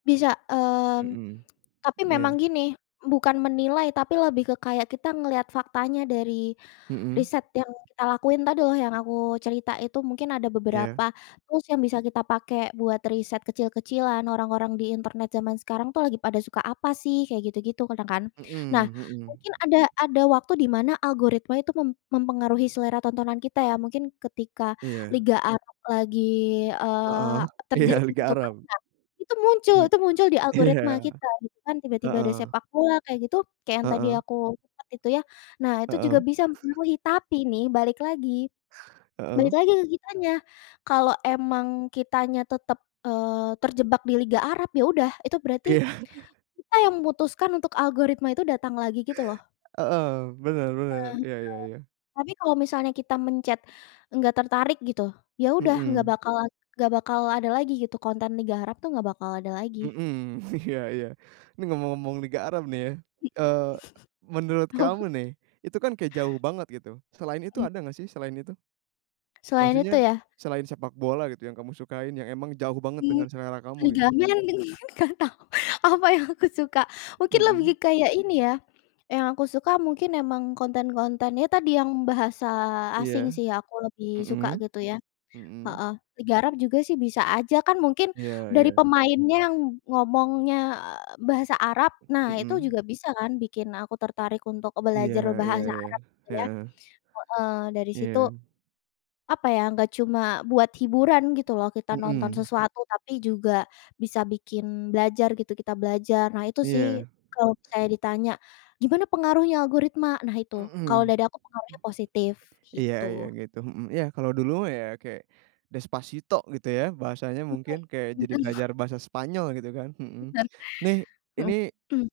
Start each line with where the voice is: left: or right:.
left: Bisa. Mmm,
right: Mmm.
left: tapi memang
right: Iya.
left: gini, bukan menilai, tapi lebih ke kayak kita ngelihat faktanya dari
right: Mmm.
left: riset yang kita lakuin tadi, loh, yang aku cerita, itu mungkin ada
right: Iya.
left: beberapa tools yang bisa kita pakai buat riset kecil-kecilan, orang-orang di internet jaman sekarang, tuh, lagi pada suka apa, sih, kayak gitu-gitu, kadang, kan. Nah,
right: Mmm, mhm.
left: mungkin ada ada waktu di mana algoritma itu mem mempengaruhi selera tontonan kita, ya. Mungkin, ketika
right: Iya.
left: Liga Arab lagi, eee,
right: Heeh, iya,
left: terjadi,
right: Liga
left: gitu, kan,
right: Arab.
left: nah, itu muncul
right: Hmm,
left: itu muncul di algoritma
right: Iya.
left: kita, gitu, kan. Tiba-tiba ada
right: Heeh.
left: sepak bola, kayak gitu, kayak yang tadi
right: Heeh.
left: aku lihat itu, ya. Nah, itu juga
right: Mmm.
left: bisa mempengaruhi. Tapi, nih, balik lagi.
right: Heeh.
left: Balik lagi ke kitanya. Kalau emang kitanya tetap, eee, terjebak di Liga Arab, ya udah, itu berarti,
right: Iya.
left: kita yang memutuskan untuk algoritma itu datang lagi gitu loh.
right: Heeh, benar
left: Nah,
right: benar.
left: betul.
right: Iya iya iya.
left: Tapi, kalau misalnya kita mencet enggak tertarik, gitu. Ya udah, nggak
right: Mmm.
left: bakalan nggak bakal ada lagi, gitu. Konten Liga Arab, tuh, nggak bakal ada lagi.
right: Mmm, iya iya. Ini ngomong-ngomong Liga Arab, nih, ya. Eee, menurut
left: Apa?
right: kamu, nih. Itu, kan, kayak jauh banget, gitu. Selain itu
left: Mmm.
right: ada nggak, sih, selain itu?
left: Selain
right: Maksudnya,
left: itu, ya?
right: selain sepak bola, gitu, yang kamu sukain yang emang jauh banget
left: Mmm,
right: dengan selera kamu, gitu.
left: ligamen? Nggak tau. Apa yang aku suka. Mungkin lebih
right: Mhm.
left: kayak ini, ya. Yang aku suka mungkin emang konten-konten, ya tadi, yang bahasa asing,
right: Iya,
left: sih, yang aku lebih suka,
right: mmm,
left: gitu, ya.
right: mmm.
left: Heeh. Liga Arab juga, sih, bisa aja. Kan, mungkin,
right: Iya
left: dari
right: iya.
left: pemainnya yang ngomongnya, eee, bahasa Arab, nah, itu
right: Mmm.
left: juga bisa, kan, bikin aku tertarik untuk e
right: Iya
left: belajar
right: iya
left: bahasa
right: iya.
left: Arab, gitu ya.
right: Heeh.
left: Heeh, dari situ
right: Iya.
left: apa, ya, nggak cuma buat hiburan, gitu loh, kita nonton
right: Mmm.
left: sesuatu. Tapi juga bisa bikin belajar, gitu, kita belajar. Nah, itu sih,
right: Iya.
left: kalau misalnya ditanya, "Gimana pengaruhnya algoritma?" Nah, itu.
right: Mmm.
left: Kalau dari aku pengaruhnya positif.
right: Iya iya,
left: Gitu.
right: gitu, mmm. Iya, kalau dulu, ya, kayak Despacito, gitu, ya, bahasanya, mungkin. Kayak
left: Mmm.
right: jadi belajar bahasa Spanyol, gitu, kan, mhm.
left: Benar.
right: Nih,
left: Mhm.
right: ini